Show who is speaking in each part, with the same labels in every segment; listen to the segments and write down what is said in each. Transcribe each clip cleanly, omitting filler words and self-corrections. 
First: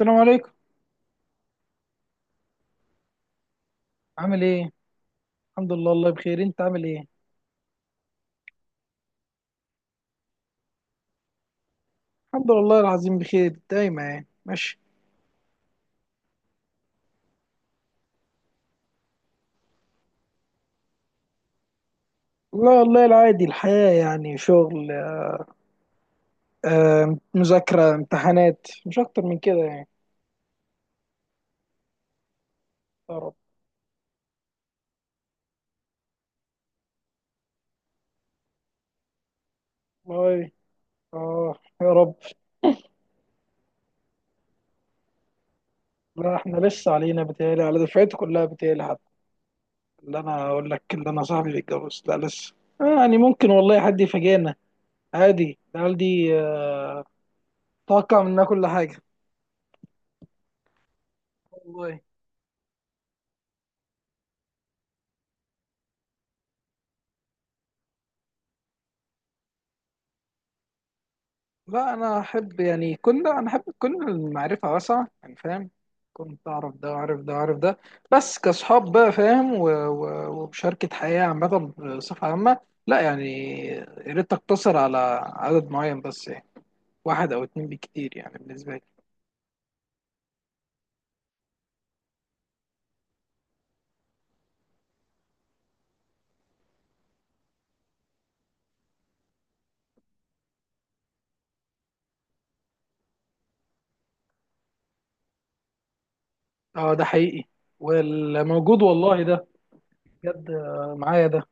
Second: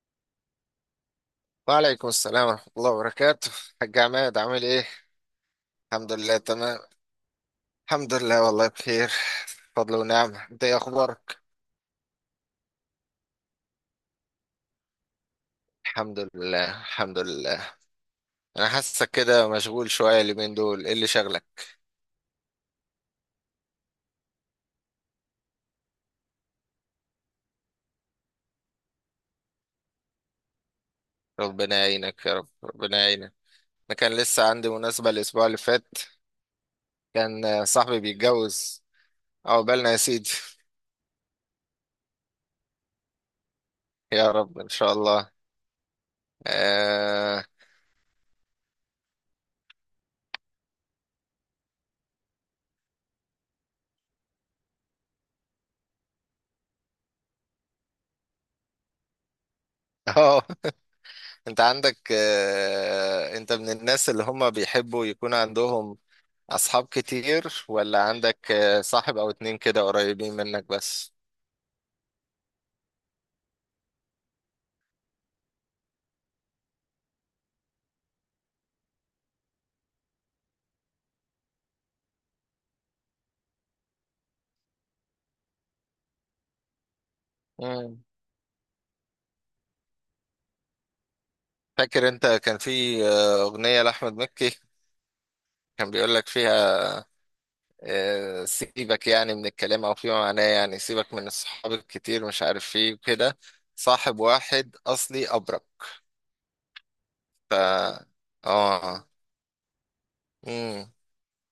Speaker 1: السلام عليكم.
Speaker 2: وعليكم السلام ورحمة الله وبركاته. حاج عماد
Speaker 1: عامل
Speaker 2: عامل
Speaker 1: ايه؟
Speaker 2: ايه؟
Speaker 1: الحمد لله الله
Speaker 2: الحمد لله
Speaker 1: بخير، انت
Speaker 2: تمام.
Speaker 1: عامل ايه؟
Speaker 2: الحمد لله والله بخير، فضل ونعمة. انت ايه اخبارك؟
Speaker 1: الحمد لله العظيم بخير دايما، يعني ماشي.
Speaker 2: الحمد لله الحمد لله. انا حاسك كده مشغول شوية اليومين دول، ايه اللي شغلك؟
Speaker 1: لا والله العادي، الحياة يعني شغل. آه، مذاكرة امتحانات، مش اكتر من كده يعني.
Speaker 2: ربنا يعينك يا رب، ربنا
Speaker 1: يا
Speaker 2: يعينك.
Speaker 1: رب.
Speaker 2: انا كان لسه عندي مناسبة الاسبوع اللي فات، كان صاحبي بيتجوز. عقبالنا يا سيدي.
Speaker 1: واي. اه. يا رب.
Speaker 2: يا رب ان شاء الله.
Speaker 1: لا احنا لسه علينا،
Speaker 2: اه.
Speaker 1: بتهيألي على دفعتي كلها بتهيألي حتى. اللي انا اقول لك، اللي انا صاحبي بيتجوز، لا لسه. آه يعني ممكن والله حد يفاجئنا، عادي، العيال دي آه، توقع منها كل حاجة.
Speaker 2: آه، انت عندك
Speaker 1: والله
Speaker 2: انت من الناس اللي هم بيحبوا يكون عندهم أصحاب كتير، ولا عندك صاحب أو اتنين كده قريبين منك بس؟
Speaker 1: لا، انا احب يعني كل، انا احب تكون المعرفه واسعه يعني، فاهم؟ كنت اعرف ده واعرف ده واعرف ده. بس كاصحاب بقى، فاهم، ومشاركه حياه عامه، بصفه عامه. لا يعني، يا ريت تقتصر على عدد معين بس يعني، واحد او اتنين
Speaker 2: مم.
Speaker 1: بالكتير يعني بالنسبه لي.
Speaker 2: فاكر أنت كان في أغنية لأحمد مكي، كان بيقول لك فيها سيبك، يعني من الكلام أو فيما معناه، يعني سيبك من الصحاب الكتير مش عارف فيه كده، صاحب واحد أصلي أبرك.
Speaker 1: اه ده حقيقي.
Speaker 2: ف
Speaker 1: واللي موجود
Speaker 2: آه.
Speaker 1: والله ده، بجد
Speaker 2: مم.
Speaker 1: آه، معايا ده.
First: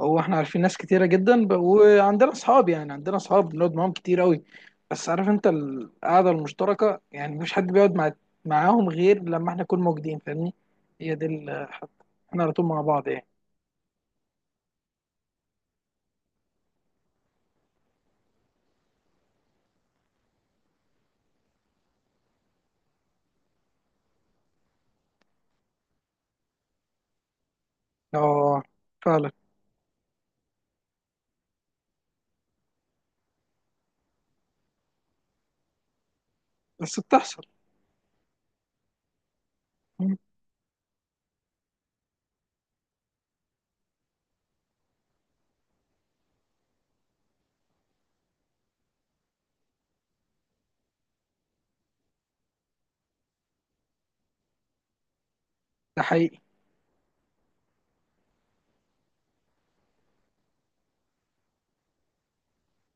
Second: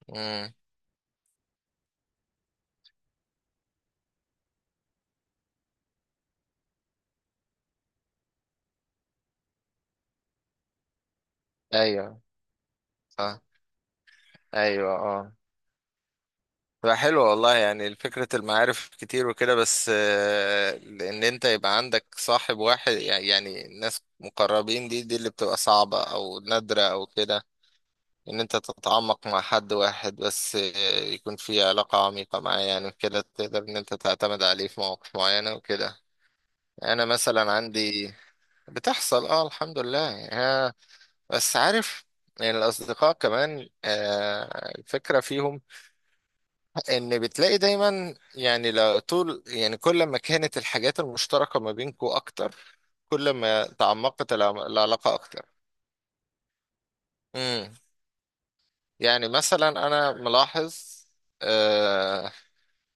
Speaker 1: هو احنا
Speaker 2: مم.
Speaker 1: عارفين ناس كتيرة جدا وعندنا اصحاب، يعني عندنا اصحاب بنقعد معاهم كتير قوي، بس عارف انت القعدة المشتركة، يعني مفيش حد بيقعد معاهم غير لما احنا نكون موجودين، فاهمني؟ هي دي
Speaker 2: أيوه
Speaker 1: احنا على طول مع بعض يعني.
Speaker 2: صح. أيوه آه. لا حلو والله، يعني فكرة المعارف كتير وكده، بس ان انت يبقى عندك صاحب واحد، يعني يعني ناس مقربين، دي اللي بتبقى صعبة او نادرة او كده. ان انت
Speaker 1: اه
Speaker 2: تتعمق
Speaker 1: فعلا،
Speaker 2: مع حد واحد بس يكون في علاقة عميقة معاه، يعني كده تقدر ان انت تعتمد عليه في مواقف معينة وكده.
Speaker 1: بس
Speaker 2: انا
Speaker 1: بتحصل.
Speaker 2: مثلا عندي، بتحصل اه الحمد لله
Speaker 1: مم.
Speaker 2: يعني بس عارف. يعني الاصدقاء كمان الفكرة فيهم ان بتلاقي دايما، يعني لو طول يعني كل ما كانت الحاجات المشتركة ما بينكو اكتر، كل ما تعمقت العلاقة اكتر.
Speaker 1: ده حقيقي.
Speaker 2: امم. يعني مثلا انا ملاحظ آه،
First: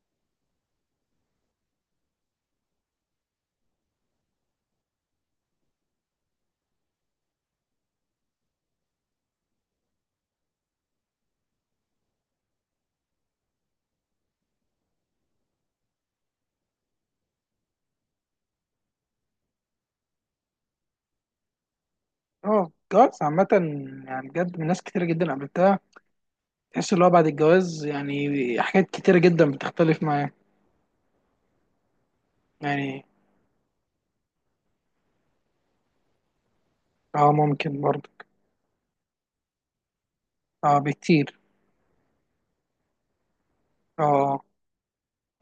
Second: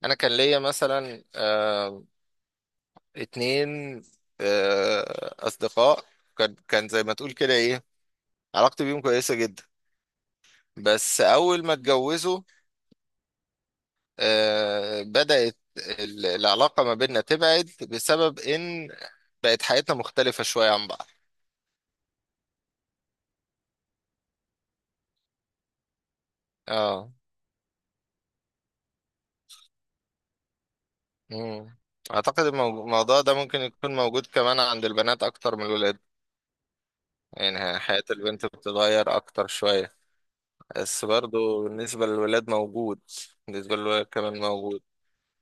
Speaker 2: انا كان ليا مثلا آه اتنين آه اصدقاء، كان زي ما تقول كده ايه، علاقتي بيهم كويسة جدا، بس اول ما اتجوزوا بدأت العلاقة ما بيننا تبعد بسبب إن بقت حياتنا مختلفة شوية عن بعض.
Speaker 1: اه الجواز عامة، يعني بجد من ناس كتيرة جدا قابلتها، تحس اللي هو
Speaker 2: اه.
Speaker 1: بعد الجواز يعني حاجات كتيرة جدا بتختلف معاه.
Speaker 2: مم. أعتقد الموضوع
Speaker 1: يعني
Speaker 2: الموضوع ده ممكن يكون موجود كمان عند البنات أكتر من الولاد.
Speaker 1: اه
Speaker 2: يعني
Speaker 1: ممكن
Speaker 2: حياة
Speaker 1: برضه.
Speaker 2: البنت بتتغير أكتر شوية،
Speaker 1: اه
Speaker 2: بس
Speaker 1: بكتير.
Speaker 2: برضو بالنسبة للولاد موجود، بالنسبة للولاد كمان
Speaker 1: اه.
Speaker 2: موجود.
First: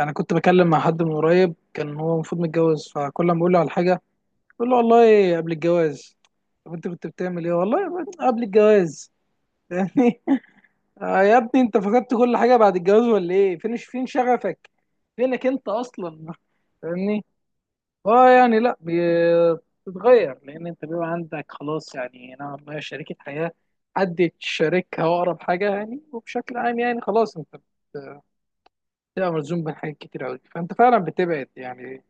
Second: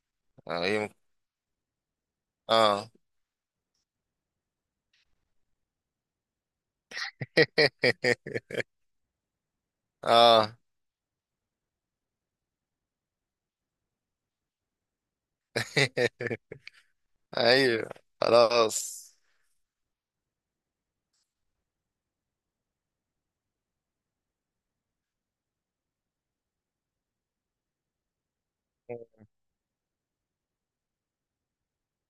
Speaker 1: انا كنت
Speaker 2: آه
Speaker 1: بكلم مع
Speaker 2: يمكن.
Speaker 1: حد من قريب، كان هو المفروض متجوز،
Speaker 2: اه.
Speaker 1: فكل ما بقول له على حاجه بقول له: والله قبل الجواز، طب انت كنت بتعمل ايه والله قبل الجواز؟ يعني
Speaker 2: اه.
Speaker 1: آه يا ابني، انت فقدت كل حاجه بعد الجواز ولا ايه؟ فين فين شغفك؟ فينك انت اصلا؟ فاهمني؟
Speaker 2: ايوه.
Speaker 1: اه يعني، لا
Speaker 2: خلاص.
Speaker 1: بي- بتتغير، لان انت بيبقى عندك خلاص يعني نوعا ما شريكه حياه، حد تشاركها واقرب حاجه يعني، وبشكل عام يعني خلاص انت بتبقى ملزوم بحاجات كتير قوي، فانت فعلا بتبعد، يعني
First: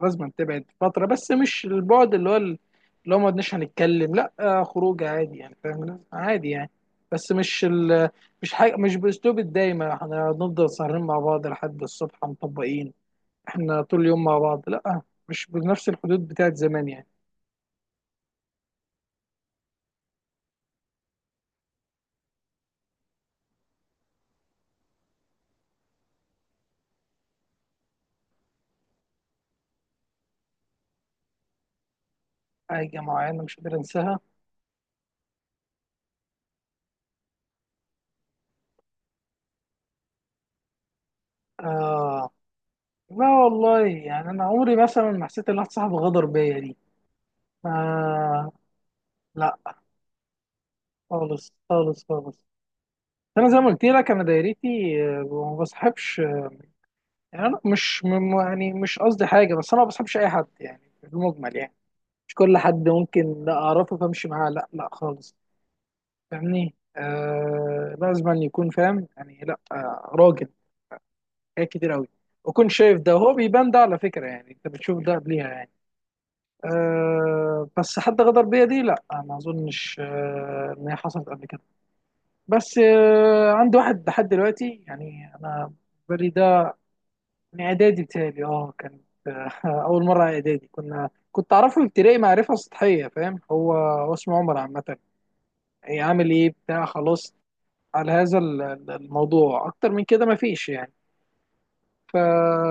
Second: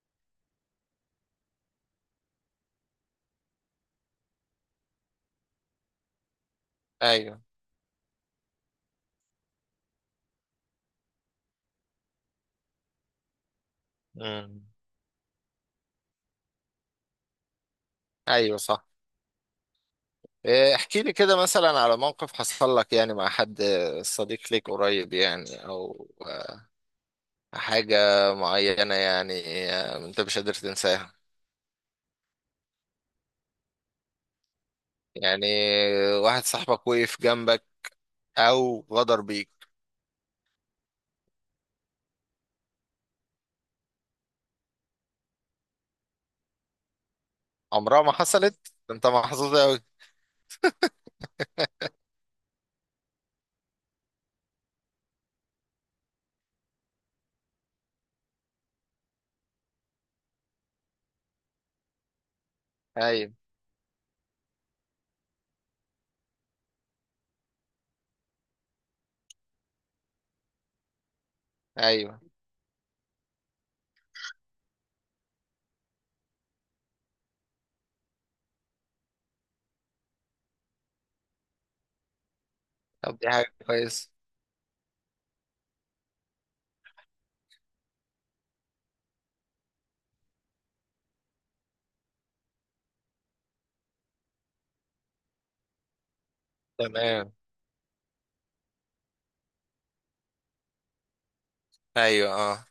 Speaker 1: لازم تبعد فترة. بس مش البعد اللي هو اللي هو ما قعدناش هنتكلم، لا آه، خروج عادي يعني، فاهم؟ عادي يعني. بس
Speaker 2: ايوه.
Speaker 1: مش مش حاجة، مش بأسلوب الدايمة احنا هنفضل سهرين مع بعض لحد الصبح مطبقين، احنا طول اليوم مع بعض،
Speaker 2: مم.
Speaker 1: لا. مش بنفس الحدود بتاعت زمان يعني.
Speaker 2: ايوه صح. إيه، احكي لي كده مثلا على موقف حصل لك يعني مع حد صديق ليك قريب يعني او حاجة معينة، يعني انت مش قادر تنساها.
Speaker 1: حاجة معينة مش قادر انساها؟
Speaker 2: يعني واحد صاحبك وقف جنبك او غدر بيك.
Speaker 1: آه لا والله، يعني انا عمري مثلا ما حسيت ان واحد صاحبي غدر بيا دي،
Speaker 2: عمرها ما
Speaker 1: آه.
Speaker 2: حصلت، انت محظوظ
Speaker 1: لا
Speaker 2: اوي.
Speaker 1: خالص خالص خالص. انا زي ما قلت لك، انا دايرتي آه، ما بصاحبش يعني. انا مش م- يعني مش قصدي حاجه، بس انا ما بصاحبش اي حد يعني في المجمل يعني، مش كل حد
Speaker 2: ايوه
Speaker 1: ممكن لا اعرفه فامشي معاه، لا لا خالص. فاهمني؟ آه، لازم أن يكون فاهم يعني، لا آه راجل، حاجات كتير قوي.
Speaker 2: ايوه.
Speaker 1: وكون شايف ده، وهو بيبان ده على فكره، يعني انت بتشوف ده قبليها يعني. آه بس حد غدر بيا دي، لا آه، ما اظنش آه ان هي حصلت قبل كده. بس
Speaker 2: طب دي
Speaker 1: آه
Speaker 2: حاجة
Speaker 1: عندي واحد
Speaker 2: كويسة.
Speaker 1: لحد دلوقتي يعني، انا بالي ده من اعدادي بتهيألي اه كانت، آه، اول مره اعدادي كنا، كنت اعرفه ابتدائي معرفه سطحيه، فاهم؟ هو اسمه عمر، عامه هي عامل ايه بتاع،
Speaker 2: تمام.
Speaker 1: خلاص، على هذا الموضوع، اكتر من كده مفيش يعني. ف
Speaker 2: ايوه اه.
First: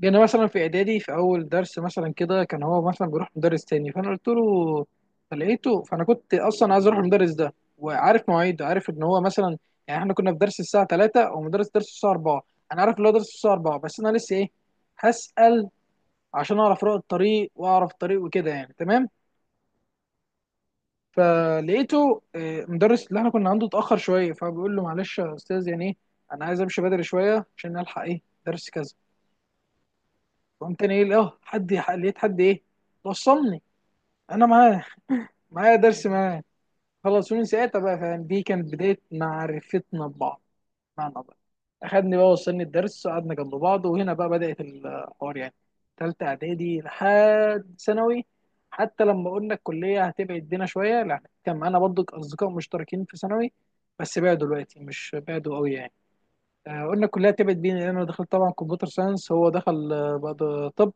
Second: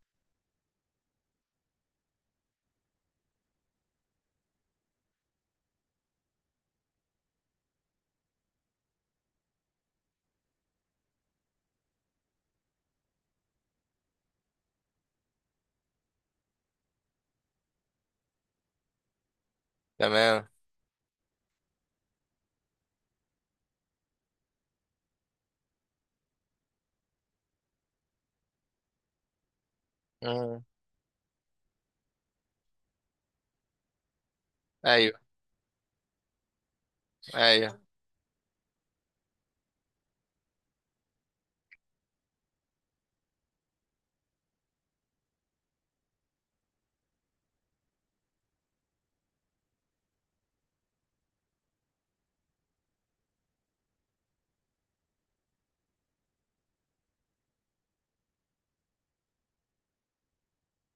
Speaker 1: جينا مثلا في اعدادي في اول درس مثلا كده، كان هو مثلا بيروح مدرس تاني، فانا قلت له، فلقيته، فانا كنت اصلا عايز اروح المدرس ده، وعارف مواعيده، عارف ان هو مثلا يعني، احنا كنا في درس الساعه 3 ومدرس درس الساعه 4، انا عارف ان هو درس الساعه 4، بس انا لسه ايه، هسأل عشان اعرف رؤى الطريق، واعرف الطريق وكده يعني، تمام.
Speaker 2: تمام.
Speaker 1: فلقيته آه، مدرس اللي احنا كنا عنده اتاخر شويه، فبيقول له: معلش يا استاذ، يعني ايه، انا عايز امشي بدري شويه عشان الحق ايه درس كذا.
Speaker 2: مم.
Speaker 1: قمت تاني ايه، اه حد لقيت حد ايه وصلني، انا معاه،
Speaker 2: ايوه
Speaker 1: معايا درس معاه، خلصوني ساعتها
Speaker 2: ايوه.
Speaker 1: بقى، فاهم؟ دي كانت بدايه معرفتنا ببعض، معنى الله، اخدني بقى وصلني الدرس، قعدنا جنب بعض، وهنا بقى بدأت الحوار يعني، تالتة اعدادي لحد ثانوي. حتى لما قلنا الكلية هتبعد بينا شوية، لا كان معانا برضو اصدقاء مشتركين في ثانوي، بس بعدوا دلوقتي، مش بعدوا قوي يعني. آه، قلنا الكلية هتبعد بينا لأن انا دخلت طبعا كمبيوتر ساينس، هو دخل آه، بقى طب،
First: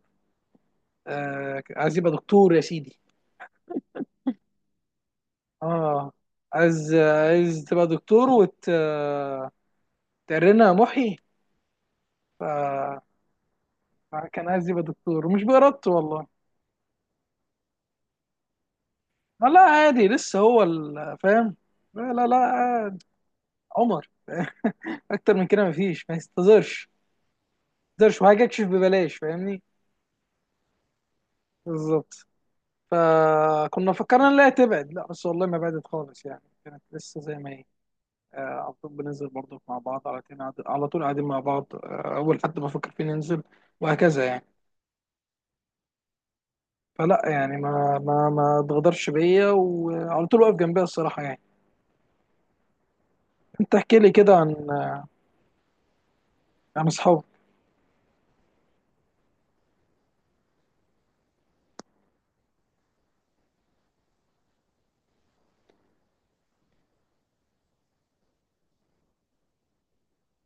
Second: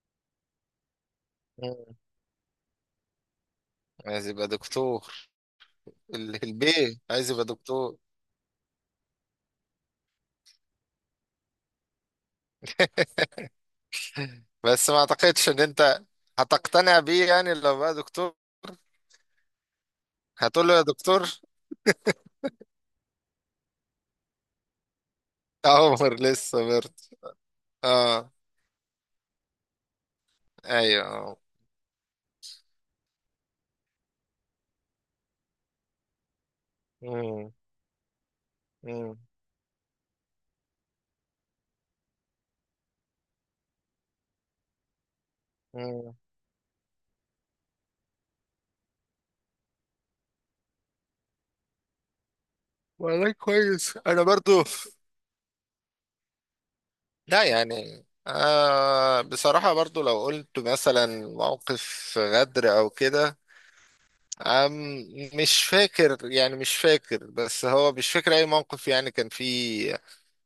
Speaker 1: آه،
Speaker 2: مم.
Speaker 1: عايز يبقى دكتور يا سيدي.
Speaker 2: عايز يبقى دكتور.
Speaker 1: اه، عايز،
Speaker 2: البيه عايز يبقى
Speaker 1: عايز تبقى
Speaker 2: دكتور.
Speaker 1: دكتور وت آه، تقرنا يا محي. ف كان عايز يبقى
Speaker 2: بس ما
Speaker 1: دكتور، ومش
Speaker 2: اعتقدش ان
Speaker 1: بإرادته
Speaker 2: انت
Speaker 1: والله.
Speaker 2: هتقتنع بيه يعني لو بقى دكتور،
Speaker 1: آه لا عادي، لسه هو
Speaker 2: هتقول له يا دكتور؟
Speaker 1: فاهم. لا عادي. عمر، اكتر من كده مفيش،
Speaker 2: عمر
Speaker 1: ما
Speaker 2: لسه
Speaker 1: يستظهرش.
Speaker 2: برد.
Speaker 1: ما يستظهرش
Speaker 2: اه.
Speaker 1: وهاجي اكشف ببلاش، فاهمني؟
Speaker 2: ايوه آه.
Speaker 1: بالظبط. فكنا فكرنا ان لا تبعد، لا بس والله ما بعدت خالص يعني، كانت لسه زي ما
Speaker 2: مم،
Speaker 1: هي. آه، على طول
Speaker 2: مم،
Speaker 1: بننزل برضه مع بعض، على طول على طول قاعدين مع بعض، آه، اول حد بفكر فيه ننزل، وهكذا يعني.
Speaker 2: مم.
Speaker 1: فلا يعني، ما اتغدرش بيا، وعلى طول واقف جنبي الصراحه يعني.
Speaker 2: والله
Speaker 1: انت احكي
Speaker 2: كويس
Speaker 1: لي
Speaker 2: انا
Speaker 1: كده عن،
Speaker 2: برضو.
Speaker 1: عن اصحابك.
Speaker 2: لا يعني آه بصراحة برضو لو قلت مثلا موقف غدر او كده، أم، مش فاكر يعني، مش فاكر، بس هو مش فاكر اي موقف يعني كان فيه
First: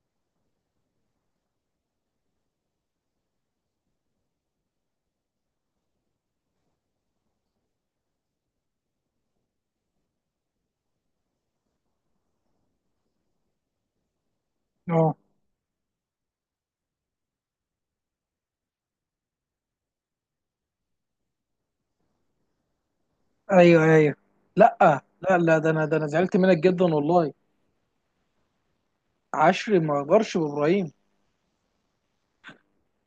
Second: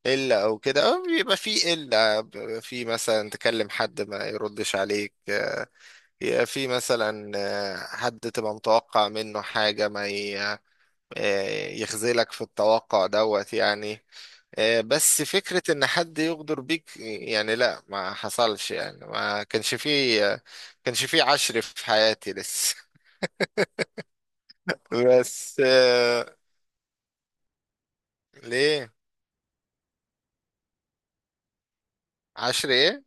Speaker 2: قلة أو كده، أو بيبقى في قلة بيبقى في مثلا تكلم حد ما يردش عليك يبقى في مثلا حد تبقى متوقع منه حاجة ما ي- يخذلك في التوقع دوت يعني.
Speaker 1: اه.
Speaker 2: بس فكرة إن حد يغدر بيك، يعني لا ما حصلش يعني، ما كانش فيه كانش فيه عشر في حياتي لسه.
Speaker 1: ايوه ايوه. لا لا لا،
Speaker 2: بس
Speaker 1: ده انا، ده انا زعلت
Speaker 2: آه،
Speaker 1: منك جدا والله.
Speaker 2: ليه؟
Speaker 1: عشري ما غدرش بابراهيم.
Speaker 2: عشر إيه؟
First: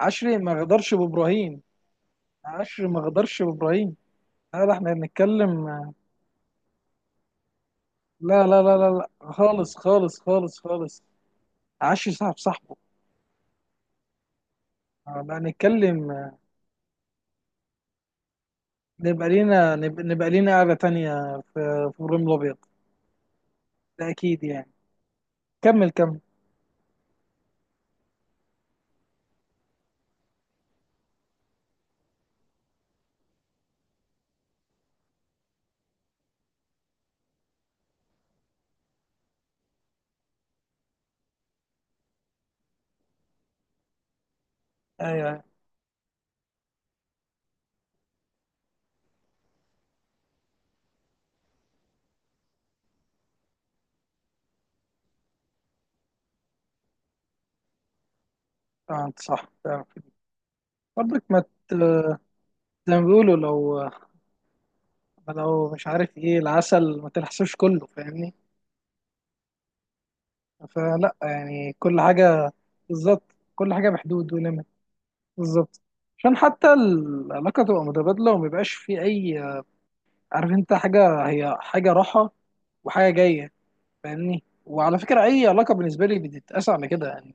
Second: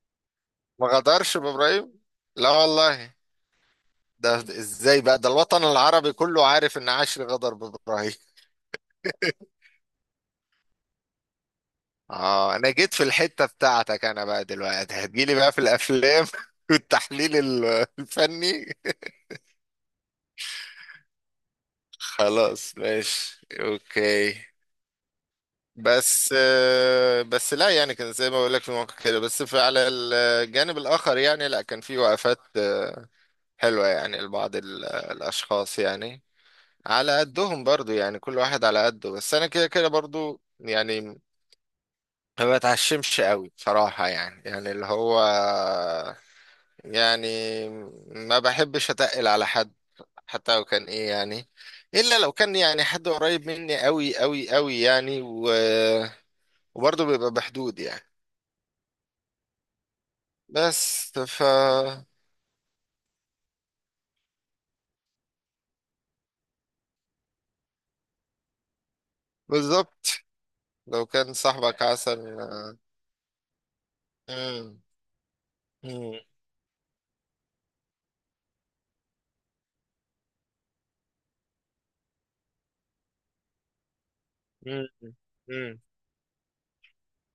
Speaker 1: عشري ما
Speaker 2: ما
Speaker 1: غدرش
Speaker 2: غدرش
Speaker 1: بابراهيم.
Speaker 2: بإبراهيم، لا
Speaker 1: عشري ما
Speaker 2: والله.
Speaker 1: غدرش بابراهيم.
Speaker 2: ده
Speaker 1: لا لا، احنا
Speaker 2: ازاي بقى، ده الوطن
Speaker 1: بنتكلم.
Speaker 2: العربي كله عارف ان عاشر غدر بإبراهيم.
Speaker 1: لا خالص خالص خالص خالص. عشري صاحب
Speaker 2: اه، انا
Speaker 1: صاحبه.
Speaker 2: جيت في الحتة بتاعتك، انا بقى دلوقتي هتجيلي
Speaker 1: لا
Speaker 2: بقى في الافلام
Speaker 1: نتكلم،
Speaker 2: والتحليل الفني.
Speaker 1: نبقى لينا، نبقى لينا قعدة تانية في، في ابراهيم الابيض.
Speaker 2: خلاص ماشي
Speaker 1: ده
Speaker 2: اوكي.
Speaker 1: اكيد يعني، كمل كمل.
Speaker 2: بس آه، بس لا يعني كان زي ما بقول لك في مواقع كده، بس في على الجانب الاخر يعني لا كان في وقفات حلوة يعني لبعض الاشخاص يعني، على قدهم برضو، يعني كل واحد على قده. بس انا كده كده برضو يعني ما بتعشمش قوي بصراحة، يعني يعني اللي
Speaker 1: ايوه
Speaker 2: هو
Speaker 1: ايوه.
Speaker 2: يعني ما بحبش اتقل على حد حتى لو كان ايه يعني، الا لو كان يعني حد قريب مني قوي قوي قوي يعني، و... وبرضه بيبقى بحدود يعني.
Speaker 1: آه، انت صح فعلا.
Speaker 2: بس
Speaker 1: برضك ما
Speaker 2: ف
Speaker 1: ت- زي ما بيقولوا، لو، لو مش عارف ايه العسل ما تلحسوش كله، فاهمني؟
Speaker 2: بالظبط. لو
Speaker 1: فلا
Speaker 2: كان
Speaker 1: يعني
Speaker 2: صاحبك
Speaker 1: كل
Speaker 2: عسل.
Speaker 1: حاجة. بالظبط. كل حاجة بحدود وليميت.
Speaker 2: مم.
Speaker 1: بالظبط.
Speaker 2: مم.
Speaker 1: عشان حتى العلاقة تبقى متبادلة، وما يبقاش في أي، عارف أنت حاجة، هي حاجة راحة وحاجة جاية، فاهمني؟
Speaker 2: مم.
Speaker 1: وعلى فكرة أي علاقة
Speaker 2: مم.
Speaker 1: بالنسبة لي بتتقاس على كده يعني.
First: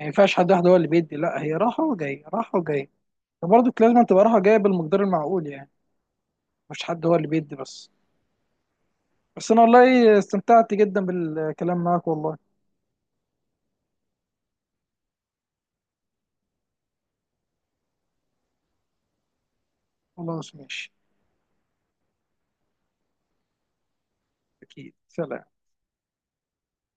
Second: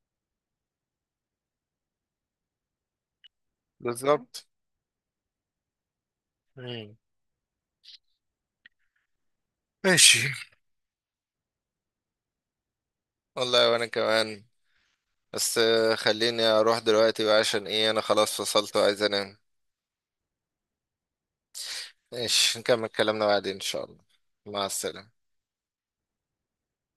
Speaker 1: ما ينفعش حد واحد هو اللي بيدي، لا هي راحة وجاية، راحة وجاية، فبرضه لازم تبقى راحة
Speaker 2: بالظبط.
Speaker 1: جاية بالمقدار المعقول يعني، مش
Speaker 2: مم.
Speaker 1: حد هو اللي بيدي بس. بس أنا والله
Speaker 2: ماشي.
Speaker 1: استمتعت جدا بالكلام معاك والله.
Speaker 2: والله وانا كمان. بس خليني اروح دلوقتي بقى عشان ايه انا خلاص فصلت وعايز انام.
Speaker 1: خلاص ماشي.
Speaker 2: ماشي نكمل كلامنا بعدين ان شاء الله. مع
Speaker 1: أكيد،
Speaker 2: السلامة.
Speaker 1: سلام.